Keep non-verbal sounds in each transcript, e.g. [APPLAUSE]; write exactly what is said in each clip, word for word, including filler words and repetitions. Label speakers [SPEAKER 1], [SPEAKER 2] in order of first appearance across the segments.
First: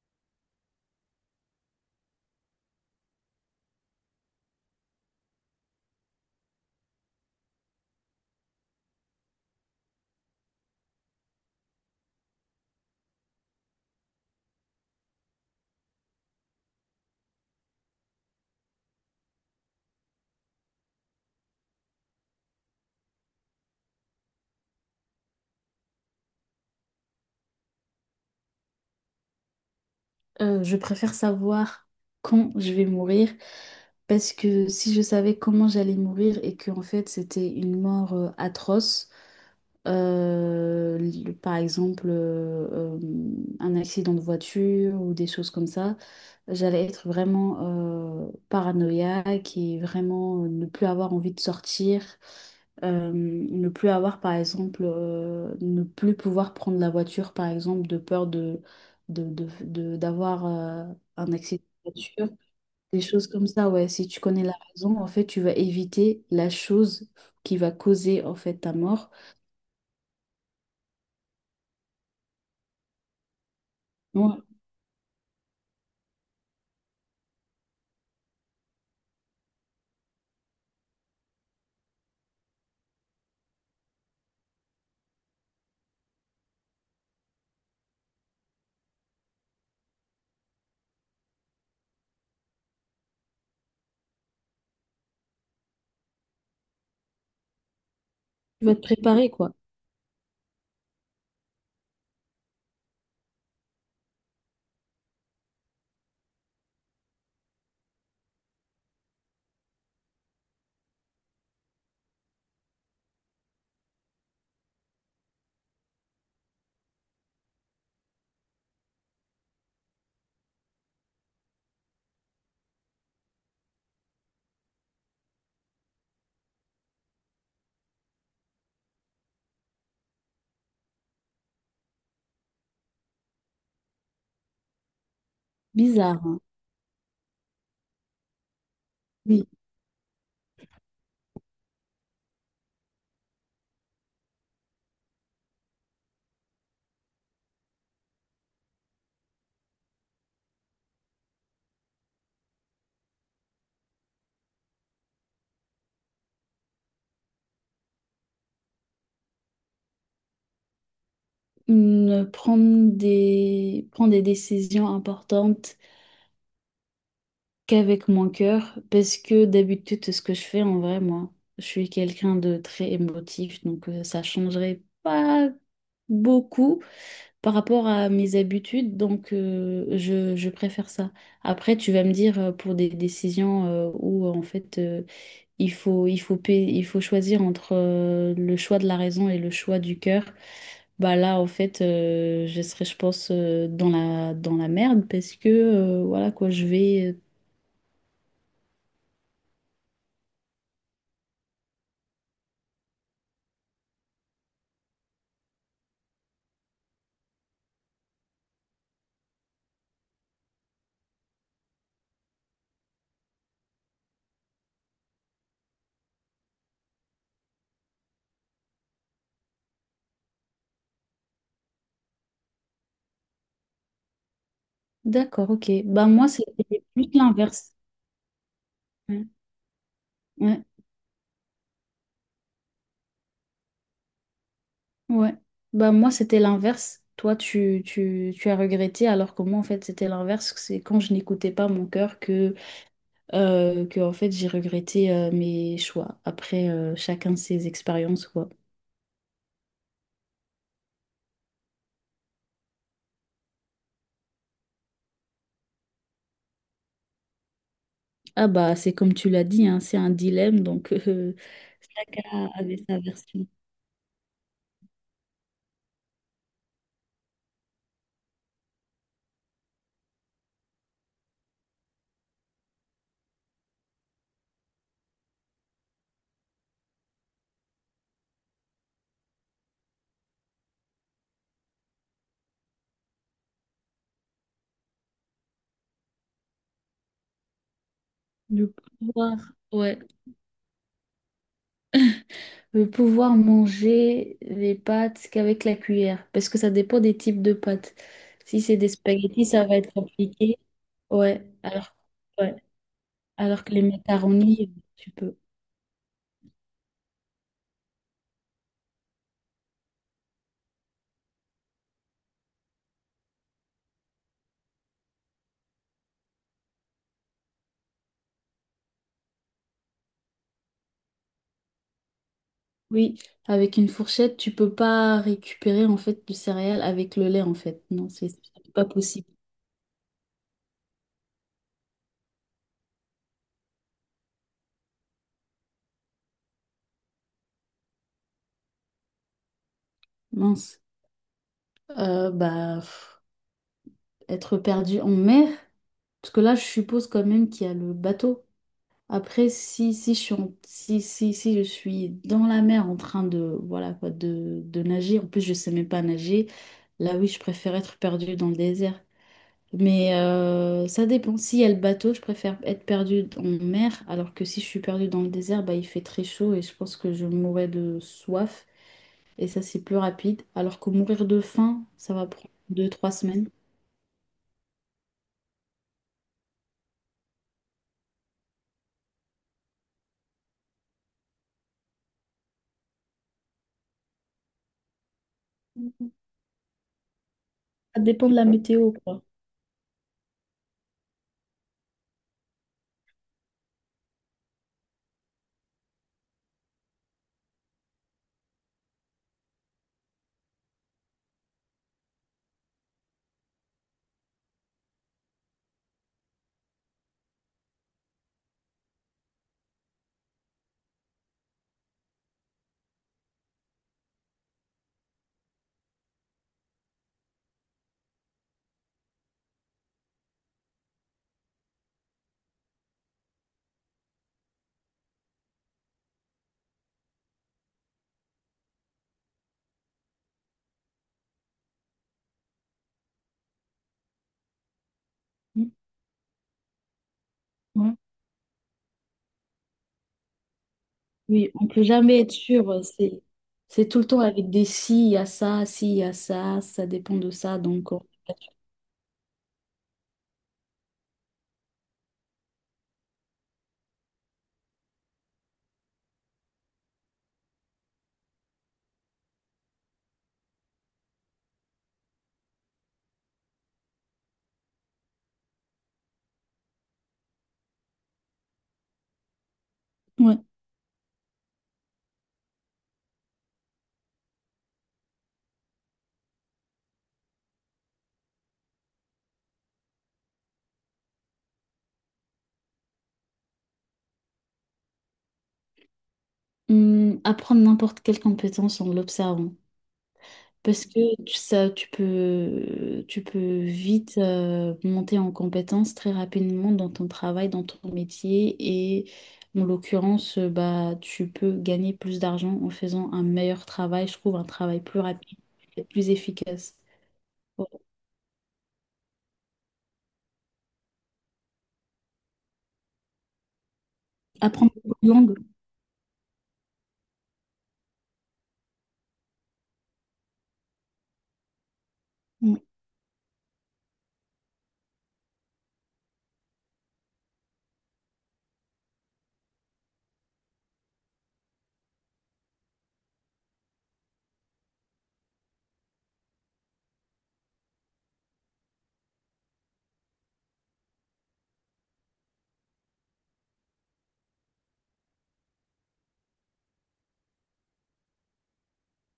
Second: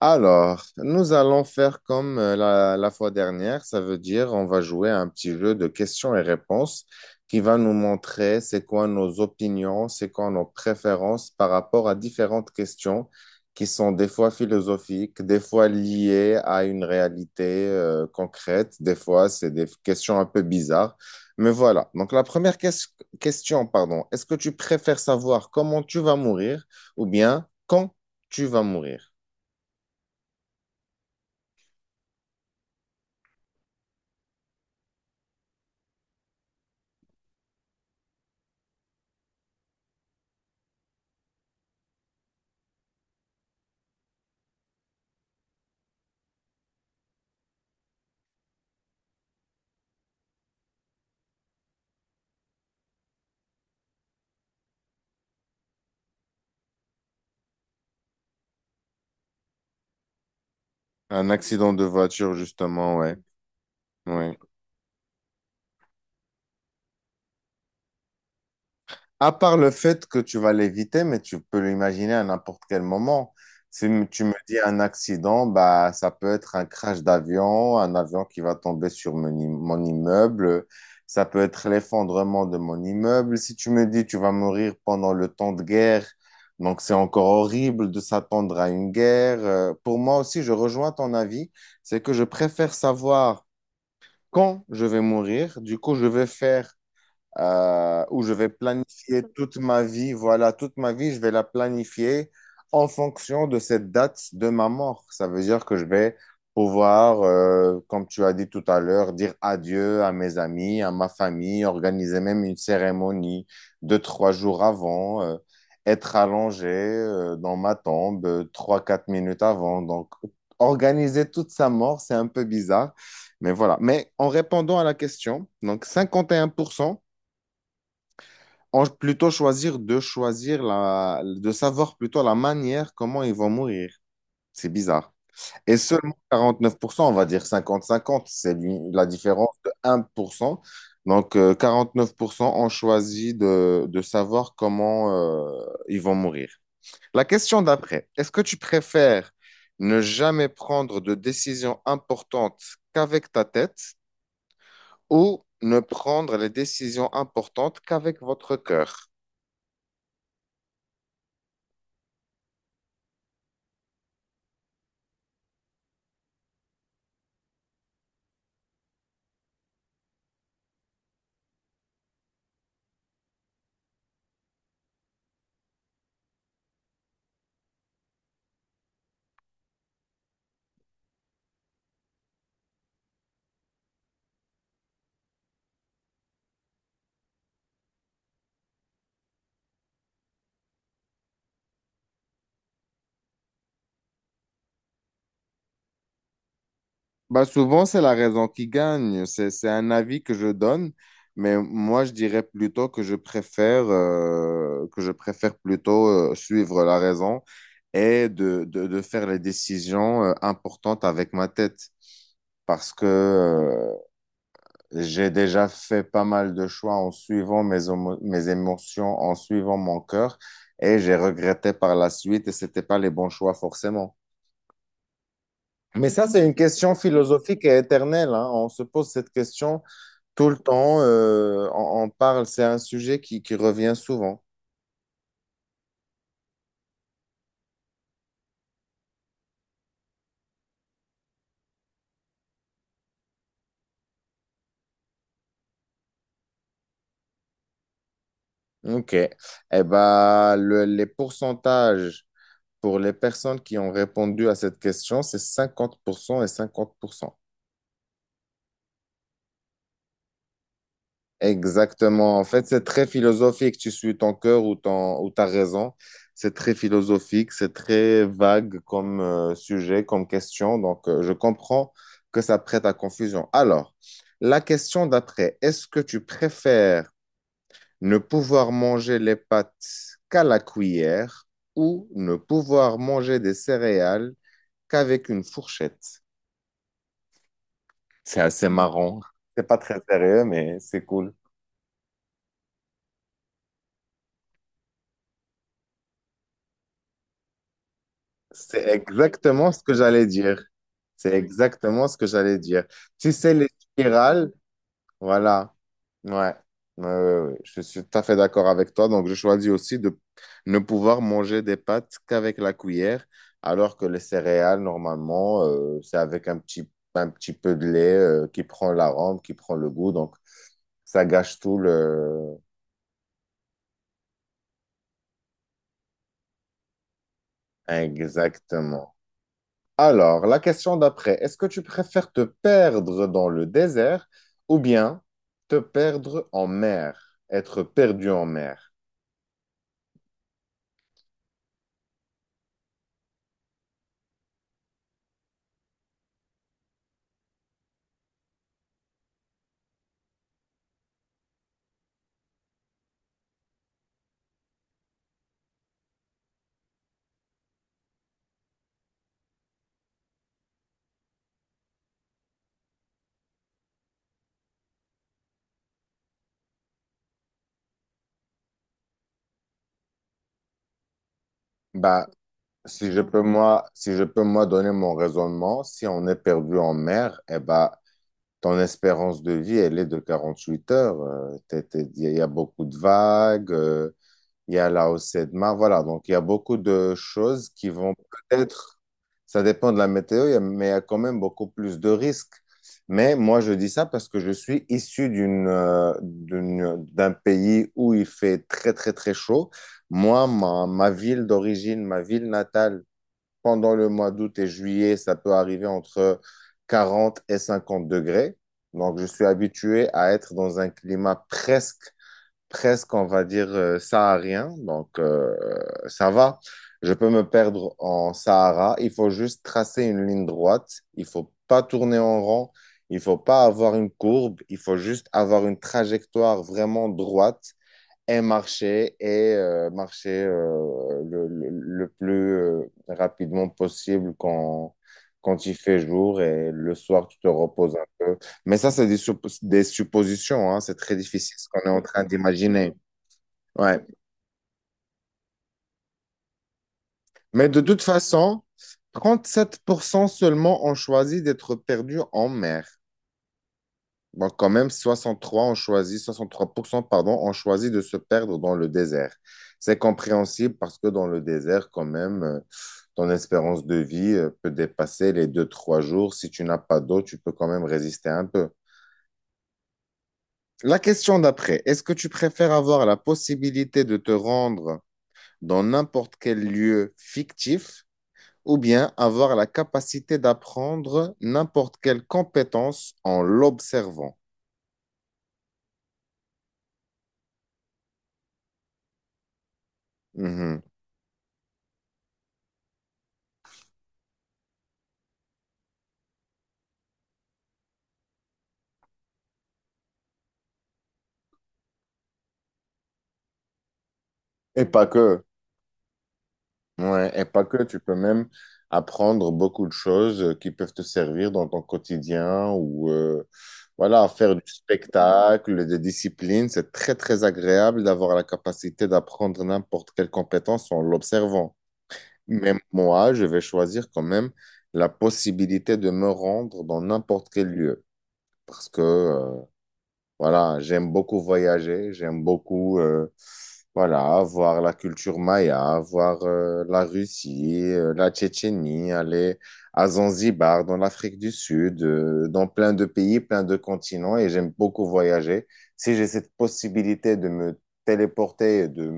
[SPEAKER 1] Alors, nous allons faire comme euh, la, la fois dernière, ça veut dire on va jouer à un petit jeu de questions et réponses qui va nous montrer c'est quoi nos opinions, c'est quoi nos préférences par rapport à différentes questions qui sont des fois philosophiques, des fois liées à une réalité euh, concrète, des fois c'est des questions un peu bizarres. Mais voilà, donc la première ques- question, pardon, est-ce que tu préfères savoir comment tu vas mourir ou bien quand tu vas mourir?
[SPEAKER 2] Euh, je préfère savoir quand je vais mourir parce que si je savais comment j'allais mourir et que en fait c'était une mort euh, atroce, euh, li- par exemple euh, euh, un accident de voiture ou des choses comme ça, j'allais être vraiment euh, paranoïaque et vraiment euh, ne plus avoir envie de sortir, euh, ne plus avoir par exemple, euh, ne plus pouvoir prendre la voiture par exemple de peur de de, de, de- d'avoir euh,
[SPEAKER 1] Un
[SPEAKER 2] un accident
[SPEAKER 1] accident de
[SPEAKER 2] de voiture,
[SPEAKER 1] voiture, justement,
[SPEAKER 2] des
[SPEAKER 1] ouais.
[SPEAKER 2] choses comme ça, ouais. Si tu
[SPEAKER 1] Ouais.
[SPEAKER 2] connais la raison, en fait, tu vas éviter la chose qui va causer, en fait, ta mort.
[SPEAKER 1] À part le fait que tu vas l'éviter, mais tu peux l'imaginer à n'importe quel moment. Si m- Tu me
[SPEAKER 2] Ouais,
[SPEAKER 1] dis un accident, bah, ça peut être un crash d'avion, un avion qui va tomber sur mon, im- mon immeuble, ça peut être l'effondrement de mon immeuble. Si tu me dis tu vas mourir pendant le temps de guerre, donc c'est encore horrible de s'attendre à une guerre. Euh, pour moi aussi, je rejoins ton avis, c'est que je préfère savoir quand je vais mourir. Du coup, je vais faire euh, où je vais
[SPEAKER 2] tu vas te
[SPEAKER 1] planifier
[SPEAKER 2] préparer, quoi.
[SPEAKER 1] toute ma vie. Voilà, toute ma vie, je vais la planifier en fonction de cette date de ma mort. Ça veut dire que je vais pouvoir, euh, comme tu as dit tout à l'heure, dire adieu à mes amis, à ma famille, organiser même une cérémonie deux, trois jours avant, euh, être allongé, euh, dans ma tombe euh, trois, quatre minutes avant. Donc, organiser toute sa mort, c'est un peu bizarre. Mais voilà. Mais en répondant à la question, donc cinquante et un pour cent on plutôt choisir de choisir la, de savoir plutôt la manière comment ils vont mourir. C'est bizarre. Et seulement
[SPEAKER 2] Bizarre, hein.
[SPEAKER 1] quarante-neuf pour cent, on va dire cinquante cinquante, c'est l'u- la
[SPEAKER 2] Oui.
[SPEAKER 1] différence de un pour cent. Donc euh, quarante-neuf pour cent ont choisi de, de savoir comment euh, ils vont mourir. La question d'après, est-ce que tu préfères ne jamais prendre de décisions importantes qu'avec ta tête ou ne prendre les décisions importantes qu'avec votre cœur?
[SPEAKER 2] Hum, prendre des, prendre des décisions importantes qu'avec mon cœur, parce que d'habitude, ce que je fais en vrai, moi, je suis quelqu'un de très émotif, donc euh, ça changerait pas beaucoup par rapport à mes habitudes, donc euh, je, je préfère ça. Après, tu vas me dire euh, pour des décisions euh, où en fait euh, il faut, il faut, pa- il faut choisir entre euh, le choix de la raison et le choix du cœur, bah là en fait euh, je serais je pense euh, dans la, dans la merde parce que euh, voilà quoi, je vais euh,
[SPEAKER 1] Bah souvent, c'est la raison qui gagne. C'est, c'est un avis que je donne, mais moi, je dirais plutôt que je préfère, euh, que je préfère plutôt euh, suivre la raison et de, de, de faire les décisions euh, importantes avec ma tête. Parce que euh, j'ai déjà fait pas mal de choix en suivant mes, homo- mes émotions, en suivant mon cœur, et j'ai regretté par la suite, et c'était pas les bons choix forcément.
[SPEAKER 2] D'accord, ok. Bah
[SPEAKER 1] Mais ça,
[SPEAKER 2] moi,
[SPEAKER 1] c'est une
[SPEAKER 2] c'était
[SPEAKER 1] question
[SPEAKER 2] plus
[SPEAKER 1] philosophique
[SPEAKER 2] l'inverse.
[SPEAKER 1] et éternelle, hein. On se pose
[SPEAKER 2] Ouais,
[SPEAKER 1] cette question tout le
[SPEAKER 2] ouais.
[SPEAKER 1] temps, euh, on, on parle, c'est un sujet qui, qui revient souvent.
[SPEAKER 2] Ouais. Bah moi, c'était l'inverse. Toi, tu, tu, tu as regretté, alors que moi, en fait, c'était l'inverse. C'est quand je n'écoutais pas mon cœur que, euh, que en fait, j'ai regretté euh, mes choix. Après, euh, chacun ses expériences, quoi.
[SPEAKER 1] OK. Eh ben, le- les pourcentages pour les personnes qui ont répondu à cette question, c'est cinquante pour cent et cinquante pour cent.
[SPEAKER 2] Ah bah, c'est comme tu l'as dit, hein, c'est un dilemme, donc [LAUGHS] euh,
[SPEAKER 1] Exactement. En
[SPEAKER 2] chacun
[SPEAKER 1] fait,
[SPEAKER 2] avait
[SPEAKER 1] c'est
[SPEAKER 2] sa
[SPEAKER 1] très
[SPEAKER 2] version
[SPEAKER 1] philosophique. Tu suis ton cœur ou, ton, ou ta raison. C'est très philosophique, c'est très vague comme euh, sujet, comme question. Donc, euh, je comprends que ça prête à confusion. Alors, la question d'après, est-ce que tu préfères ne pouvoir manger les pâtes qu'à la cuillère ou ne pouvoir manger des céréales qu'avec une fourchette. C'est assez
[SPEAKER 2] du
[SPEAKER 1] marrant.
[SPEAKER 2] pouvoir.
[SPEAKER 1] C'est pas très
[SPEAKER 2] Ouais.
[SPEAKER 1] sérieux, mais c'est cool.
[SPEAKER 2] Je vais pouvoir manger les pâtes qu'avec la cuillère, parce que ça dépend des types de pâtes. Si c'est
[SPEAKER 1] C'est
[SPEAKER 2] des spaghettis, ça
[SPEAKER 1] exactement
[SPEAKER 2] va
[SPEAKER 1] ce
[SPEAKER 2] être
[SPEAKER 1] que j'allais
[SPEAKER 2] compliqué.
[SPEAKER 1] dire. C'est
[SPEAKER 2] Ouais, alors,
[SPEAKER 1] exactement ce que
[SPEAKER 2] ouais.
[SPEAKER 1] j'allais dire. Tu sais,
[SPEAKER 2] Alors
[SPEAKER 1] les
[SPEAKER 2] que les
[SPEAKER 1] spirales.
[SPEAKER 2] macaronis, tu peux.
[SPEAKER 1] Voilà. Ouais. Ouais, ouais, ouais. Je suis tout à fait d'accord avec toi. Donc, je choisis aussi de ne pouvoir manger des pâtes qu'avec la cuillère, alors que les céréales, normalement, euh, c'est avec un petit, un petit peu de lait euh, qui prend l'arôme, qui prend le goût. Donc, ça gâche tout le...
[SPEAKER 2] Oui, avec une fourchette, tu peux pas récupérer en fait du céréales avec le lait en fait. Non, c'est c'est pas
[SPEAKER 1] Exactement.
[SPEAKER 2] possible.
[SPEAKER 1] Alors, la question d'après, est-ce que tu préfères te perdre dans le désert ou bien te perdre en mer, être perdu en mer?
[SPEAKER 2] Mince. Euh, bah, pff, être perdu en mer, parce que là, je suppose quand même qu'il y a le bateau. Après, si, si, je suis en- si, si, si je suis dans la mer en train de, voilà, quoi, de, de nager, en plus je ne sais même pas nager, là oui, je préfère être perdue dans le désert. Mais euh, ça dépend. S'il y a le bateau, je préfère être perdue en mer, alors que si je suis perdue dans le désert, bah, il fait très chaud et je pense que je mourrais de soif. Et ça, c'est plus rapide. Alors que mourir de faim, ça va
[SPEAKER 1] Bah,
[SPEAKER 2] prendre deux, trois
[SPEAKER 1] si je peux
[SPEAKER 2] semaines.
[SPEAKER 1] moi, si je peux moi donner mon raisonnement, si on est perdu en mer, eh bah, ton espérance de vie, elle est de quarante-huit heures. Euh, t'es- t'es- Il y a beaucoup de vagues, euh, il y a la hausse de mar Voilà, donc il y a beaucoup de choses qui
[SPEAKER 2] Ça
[SPEAKER 1] vont
[SPEAKER 2] dépend de la météo,
[SPEAKER 1] peut-être,
[SPEAKER 2] quoi.
[SPEAKER 1] ça dépend de la météo, il y a- mais il y a quand même beaucoup plus de risques. Mais moi, je dis ça parce que je suis issu d'une, euh, d'une- d'un pays où il fait très, très, très chaud. Moi, ma, ma ville d'origine, ma ville natale, pendant le mois d'août et juillet, ça peut arriver entre quarante et cinquante degrés. Donc, je suis habitué à être dans un climat presque presque, on va dire, euh, saharien. Donc, euh, ça va. Je peux me perdre en Sahara. Il faut juste tracer une ligne droite. Il faut pas tourner en rond. Il faut pas avoir une courbe. Il faut juste avoir une trajectoire vraiment droite et marcher et euh, marcher euh, le, le- le plus euh, rapidement possible quand, quand il fait jour et le soir, tu te
[SPEAKER 2] Mm.
[SPEAKER 1] reposes un peu. Mais ça, c'est des, suppo- des suppositions, hein, c'est très
[SPEAKER 2] Oui,
[SPEAKER 1] difficile
[SPEAKER 2] on
[SPEAKER 1] ce qu'on
[SPEAKER 2] peut
[SPEAKER 1] est en
[SPEAKER 2] jamais
[SPEAKER 1] train
[SPEAKER 2] être sûr.
[SPEAKER 1] d'imaginer.
[SPEAKER 2] C'est, c'est tout
[SPEAKER 1] Ouais.
[SPEAKER 2] le temps avec des si, il y a ça, si, il y a ça, ça dépend de ça.
[SPEAKER 1] Mais de
[SPEAKER 2] Donc, euh,
[SPEAKER 1] toute façon, trente-sept pour cent seulement ont choisi d'être perdus en mer. Bon, quand même, soixante trois ont choisi, soixante trois pour cent, pardon, ont choisi de se perdre dans le désert. C'est compréhensible parce que dans le désert, quand même, euh, ton espérance de vie euh, peut dépasser les deux trois jours. Si tu n'as pas d'eau, tu peux quand même résister un peu.
[SPEAKER 2] ouais.
[SPEAKER 1] La question d'après, est-ce que tu préfères avoir la possibilité de te rendre dans n'importe quel lieu fictif ou bien avoir la capacité d'apprendre n'importe quelle compétence en l'observant?
[SPEAKER 2] Hum, apprendre n'importe quelle compétence en l'observant.
[SPEAKER 1] Mhm.
[SPEAKER 2] Parce que tu- ça, tu peux, tu peux vite euh, monter en compétence très rapidement dans ton travail, dans ton métier. Et en l'occurrence, euh, bah, tu peux gagner plus d'argent en faisant un meilleur travail, je trouve, un travail
[SPEAKER 1] Et
[SPEAKER 2] plus
[SPEAKER 1] pas
[SPEAKER 2] rapide
[SPEAKER 1] que.
[SPEAKER 2] et plus efficace.
[SPEAKER 1] Ouais, et pas
[SPEAKER 2] Ouais.
[SPEAKER 1] que, tu peux même apprendre beaucoup de choses euh, qui peuvent te servir dans ton quotidien ou euh, voilà, faire du
[SPEAKER 2] Apprendre beaucoup de langues.
[SPEAKER 1] spectacle, des disciplines. C'est très, très agréable d'avoir la capacité d'apprendre n'importe quelle compétence en l'observant. Mais moi, je vais choisir quand même la possibilité de me rendre dans n'importe quel lieu parce que euh, voilà, j'aime beaucoup voyager, j'aime beaucoup euh, voilà, voir la culture maya, voir euh, la Russie, euh, la Tchétchénie, aller à Zanzibar, dans l'Afrique du Sud, euh, dans plein de pays, plein de continents, et j'aime beaucoup voyager. Si j'ai cette possibilité de me téléporter, et de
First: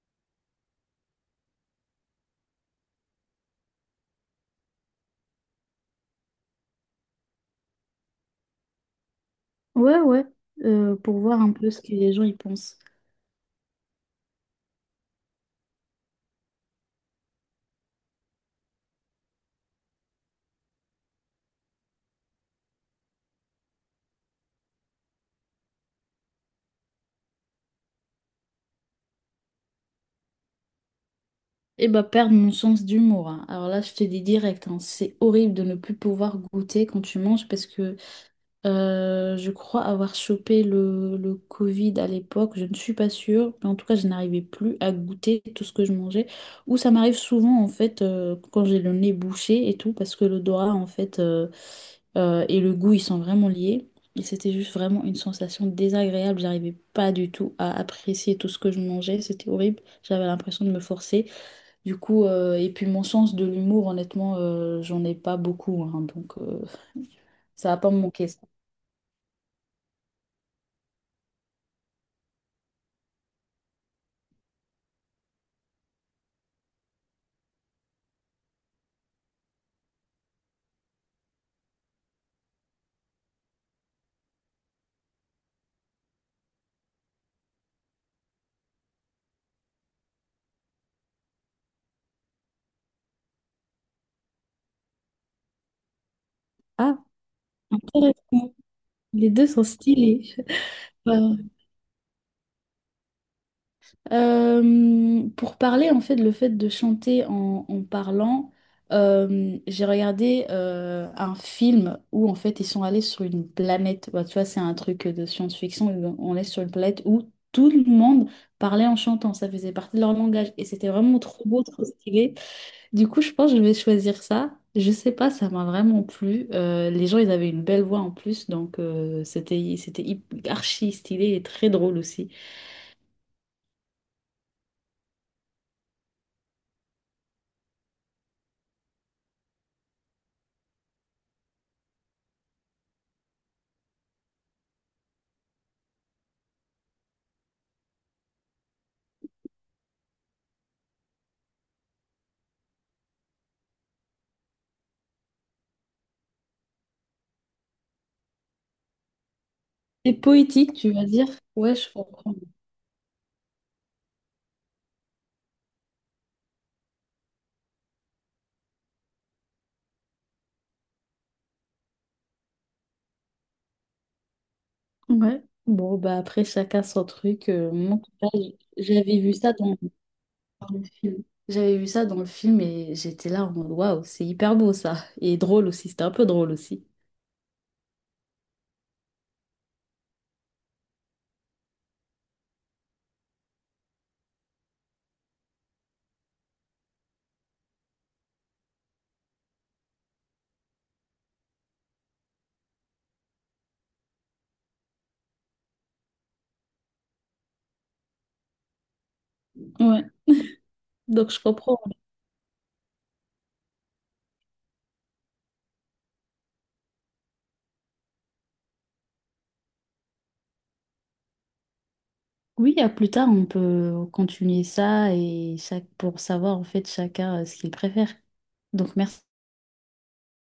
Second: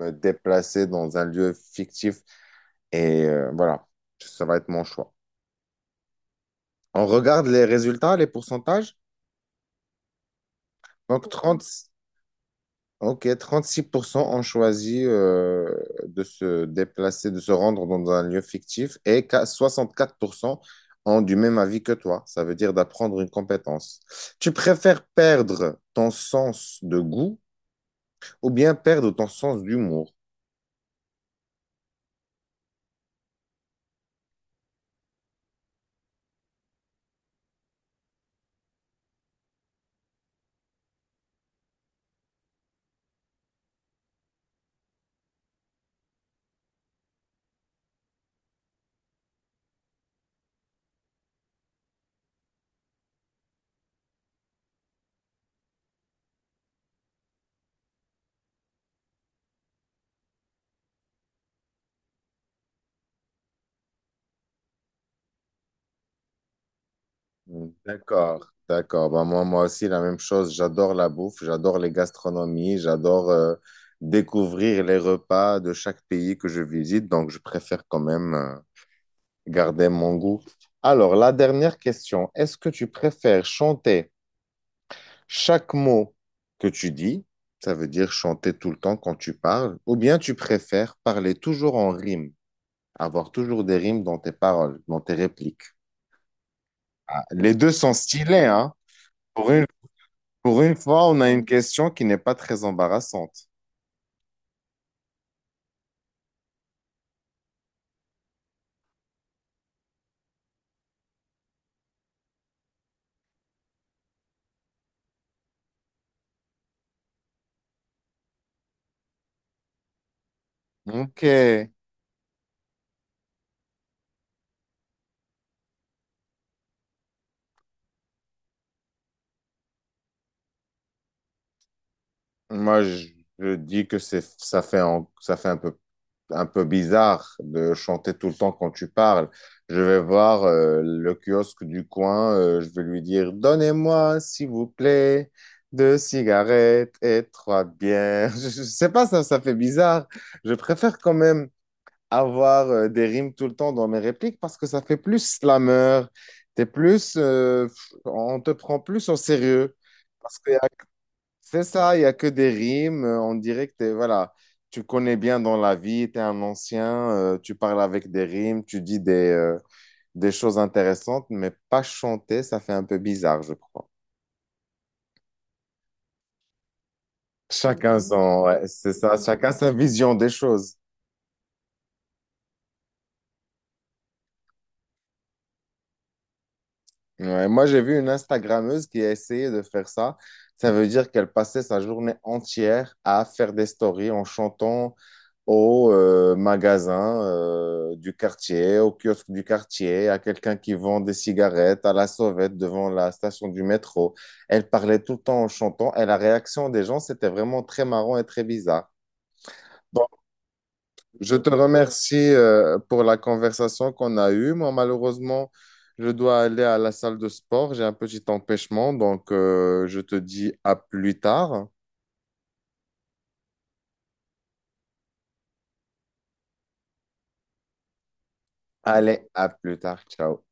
[SPEAKER 1] me déplacer dans un lieu fictif, et euh, voilà, ça va être mon choix. On regarde les résultats, les pourcentages.
[SPEAKER 2] Ouais, ouais, euh, pour
[SPEAKER 1] Donc
[SPEAKER 2] voir un peu ce que
[SPEAKER 1] trente.
[SPEAKER 2] les gens y pensent.
[SPEAKER 1] Ok, trente-six pour cent ont choisi euh, de se déplacer, de se rendre dans un lieu fictif et qu'à soixante-quatre pour cent ont du même avis que toi. Ça veut dire d'apprendre une compétence. Tu préfères perdre ton sens de goût ou bien perdre ton sens d'humour?
[SPEAKER 2] Et bah, perdre mon sens d'humour. Hein. Alors là, je te dis direct, hein, c'est horrible de ne plus pouvoir goûter quand tu manges parce que Euh, je crois avoir chopé le, le Covid à l'époque, je ne suis pas sûre, mais en tout cas, je n'arrivais plus à goûter tout ce que je mangeais. Ou ça m'arrive souvent, en fait, euh, quand j'ai le nez bouché et tout, parce que l'odorat, en fait, euh, euh, et le goût, ils sont vraiment liés. Et c'était juste vraiment une sensation désagréable, j'arrivais pas du tout à apprécier tout ce que je mangeais, c'était horrible, j'avais l'impression de me forcer. Du coup, euh, et puis mon sens de l'humour, honnêtement, euh, j'en ai pas beaucoup, hein, donc euh,
[SPEAKER 1] Hmm,
[SPEAKER 2] ça va pas me manquer.
[SPEAKER 1] d'accord, d'accord. Bah, moi, moi aussi, la même chose. J'adore la bouffe, j'adore les gastronomies, j'adore euh, découvrir les repas de chaque pays que je visite. Donc, je préfère quand même. euh, garder mon goût. Alors, la dernière question, est-ce que tu préfères chanter chaque mot que tu dis, ça veut dire chanter tout le temps quand tu parles, ou bien tu préfères parler toujours en rime, avoir toujours des rimes dans tes paroles, dans tes répliques?
[SPEAKER 2] Ça.
[SPEAKER 1] Ah, les deux sont stylés,
[SPEAKER 2] Intéressant.
[SPEAKER 1] hein?
[SPEAKER 2] Les deux
[SPEAKER 1] Pour
[SPEAKER 2] sont
[SPEAKER 1] une,
[SPEAKER 2] stylés.
[SPEAKER 1] pour une fois,
[SPEAKER 2] Ouais,
[SPEAKER 1] on a
[SPEAKER 2] ouais.
[SPEAKER 1] une question qui n'est pas très embarrassante.
[SPEAKER 2] Euh, pour parler en fait le fait de chanter en, en parlant, euh, j'ai regardé euh, un film où en fait ils sont allés sur une planète. Bah, tu vois, c'est un truc de science-fiction. On est sur une planète où tout le monde parlait en chantant. Ça faisait partie de leur langage et c'était vraiment
[SPEAKER 1] Ok,
[SPEAKER 2] trop beau, trop stylé. Du coup, je pense que je vais choisir ça. Je sais pas, ça m'a vraiment plu. Euh, les gens, ils avaient une belle voix en plus, donc euh, c'était c'était hyp- archi stylé et très drôle aussi.
[SPEAKER 1] moi je, je dis que c'est, ça fait, un- ça fait un peu un peu bizarre de chanter tout le temps quand tu parles. Je vais voir euh, le kiosque du coin, euh, je vais lui dire, Donnez-moi, s'il vous plaît, deux cigarettes et trois bières. [LAUGHS] Je, je sais pas, ça, ça fait bizarre. Je préfère quand même avoir euh, des rimes tout le temps dans mes répliques parce que ça fait plus slammer. T'es plus, euh, on te prend plus au sérieux.
[SPEAKER 2] C'est
[SPEAKER 1] Parce que
[SPEAKER 2] poétique, tu vas dire?
[SPEAKER 1] c'est
[SPEAKER 2] Ouais, je
[SPEAKER 1] ça, il n'y a que
[SPEAKER 2] comprends.
[SPEAKER 1] des rimes. euh, On dirait que t'es- voilà, tu connais bien dans la vie, tu es un ancien, euh, tu parles avec des rimes, tu dis des, euh, des choses intéressantes, mais pas chanter, ça fait un peu bizarre, je crois.
[SPEAKER 2] Ouais. Bon, bah après, chacun son truc. Euh, moi, en
[SPEAKER 1] Chacun
[SPEAKER 2] tout cas,
[SPEAKER 1] son,
[SPEAKER 2] j-
[SPEAKER 1] ouais, c'est ça,
[SPEAKER 2] j'avais vu
[SPEAKER 1] chacun
[SPEAKER 2] ça
[SPEAKER 1] sa
[SPEAKER 2] dans,
[SPEAKER 1] vision des choses.
[SPEAKER 2] dans le film. J'avais vu ça dans le film et j'étais là en mode waouh, c'est hyper beau ça. Et drôle aussi, c'était un peu drôle aussi.
[SPEAKER 1] Ouais, moi, j'ai vu une Instagrammeuse qui a essayé de faire ça. Ça veut dire qu'elle passait sa journée entière à faire des stories en chantant au euh, magasin euh, du quartier, au kiosque du quartier, à quelqu'un qui vend des cigarettes, à la sauvette devant la station du métro. Elle parlait tout le temps en chantant et la réaction des gens, c'était vraiment très marrant et très bizarre.
[SPEAKER 2] Ouais.
[SPEAKER 1] Bon,
[SPEAKER 2] Donc
[SPEAKER 1] je
[SPEAKER 2] je
[SPEAKER 1] te
[SPEAKER 2] comprends.
[SPEAKER 1] remercie euh, pour la conversation qu'on a eue. Moi, malheureusement, je dois aller à la salle de sport. J'ai un petit empêchement, donc euh, je te dis à plus tard.
[SPEAKER 2] Oui, à plus tard, on peut continuer ça et chaque pour savoir en fait chacun euh, ce qu'il préfère. Donc merci.
[SPEAKER 1] Allez, à plus tard. Ciao.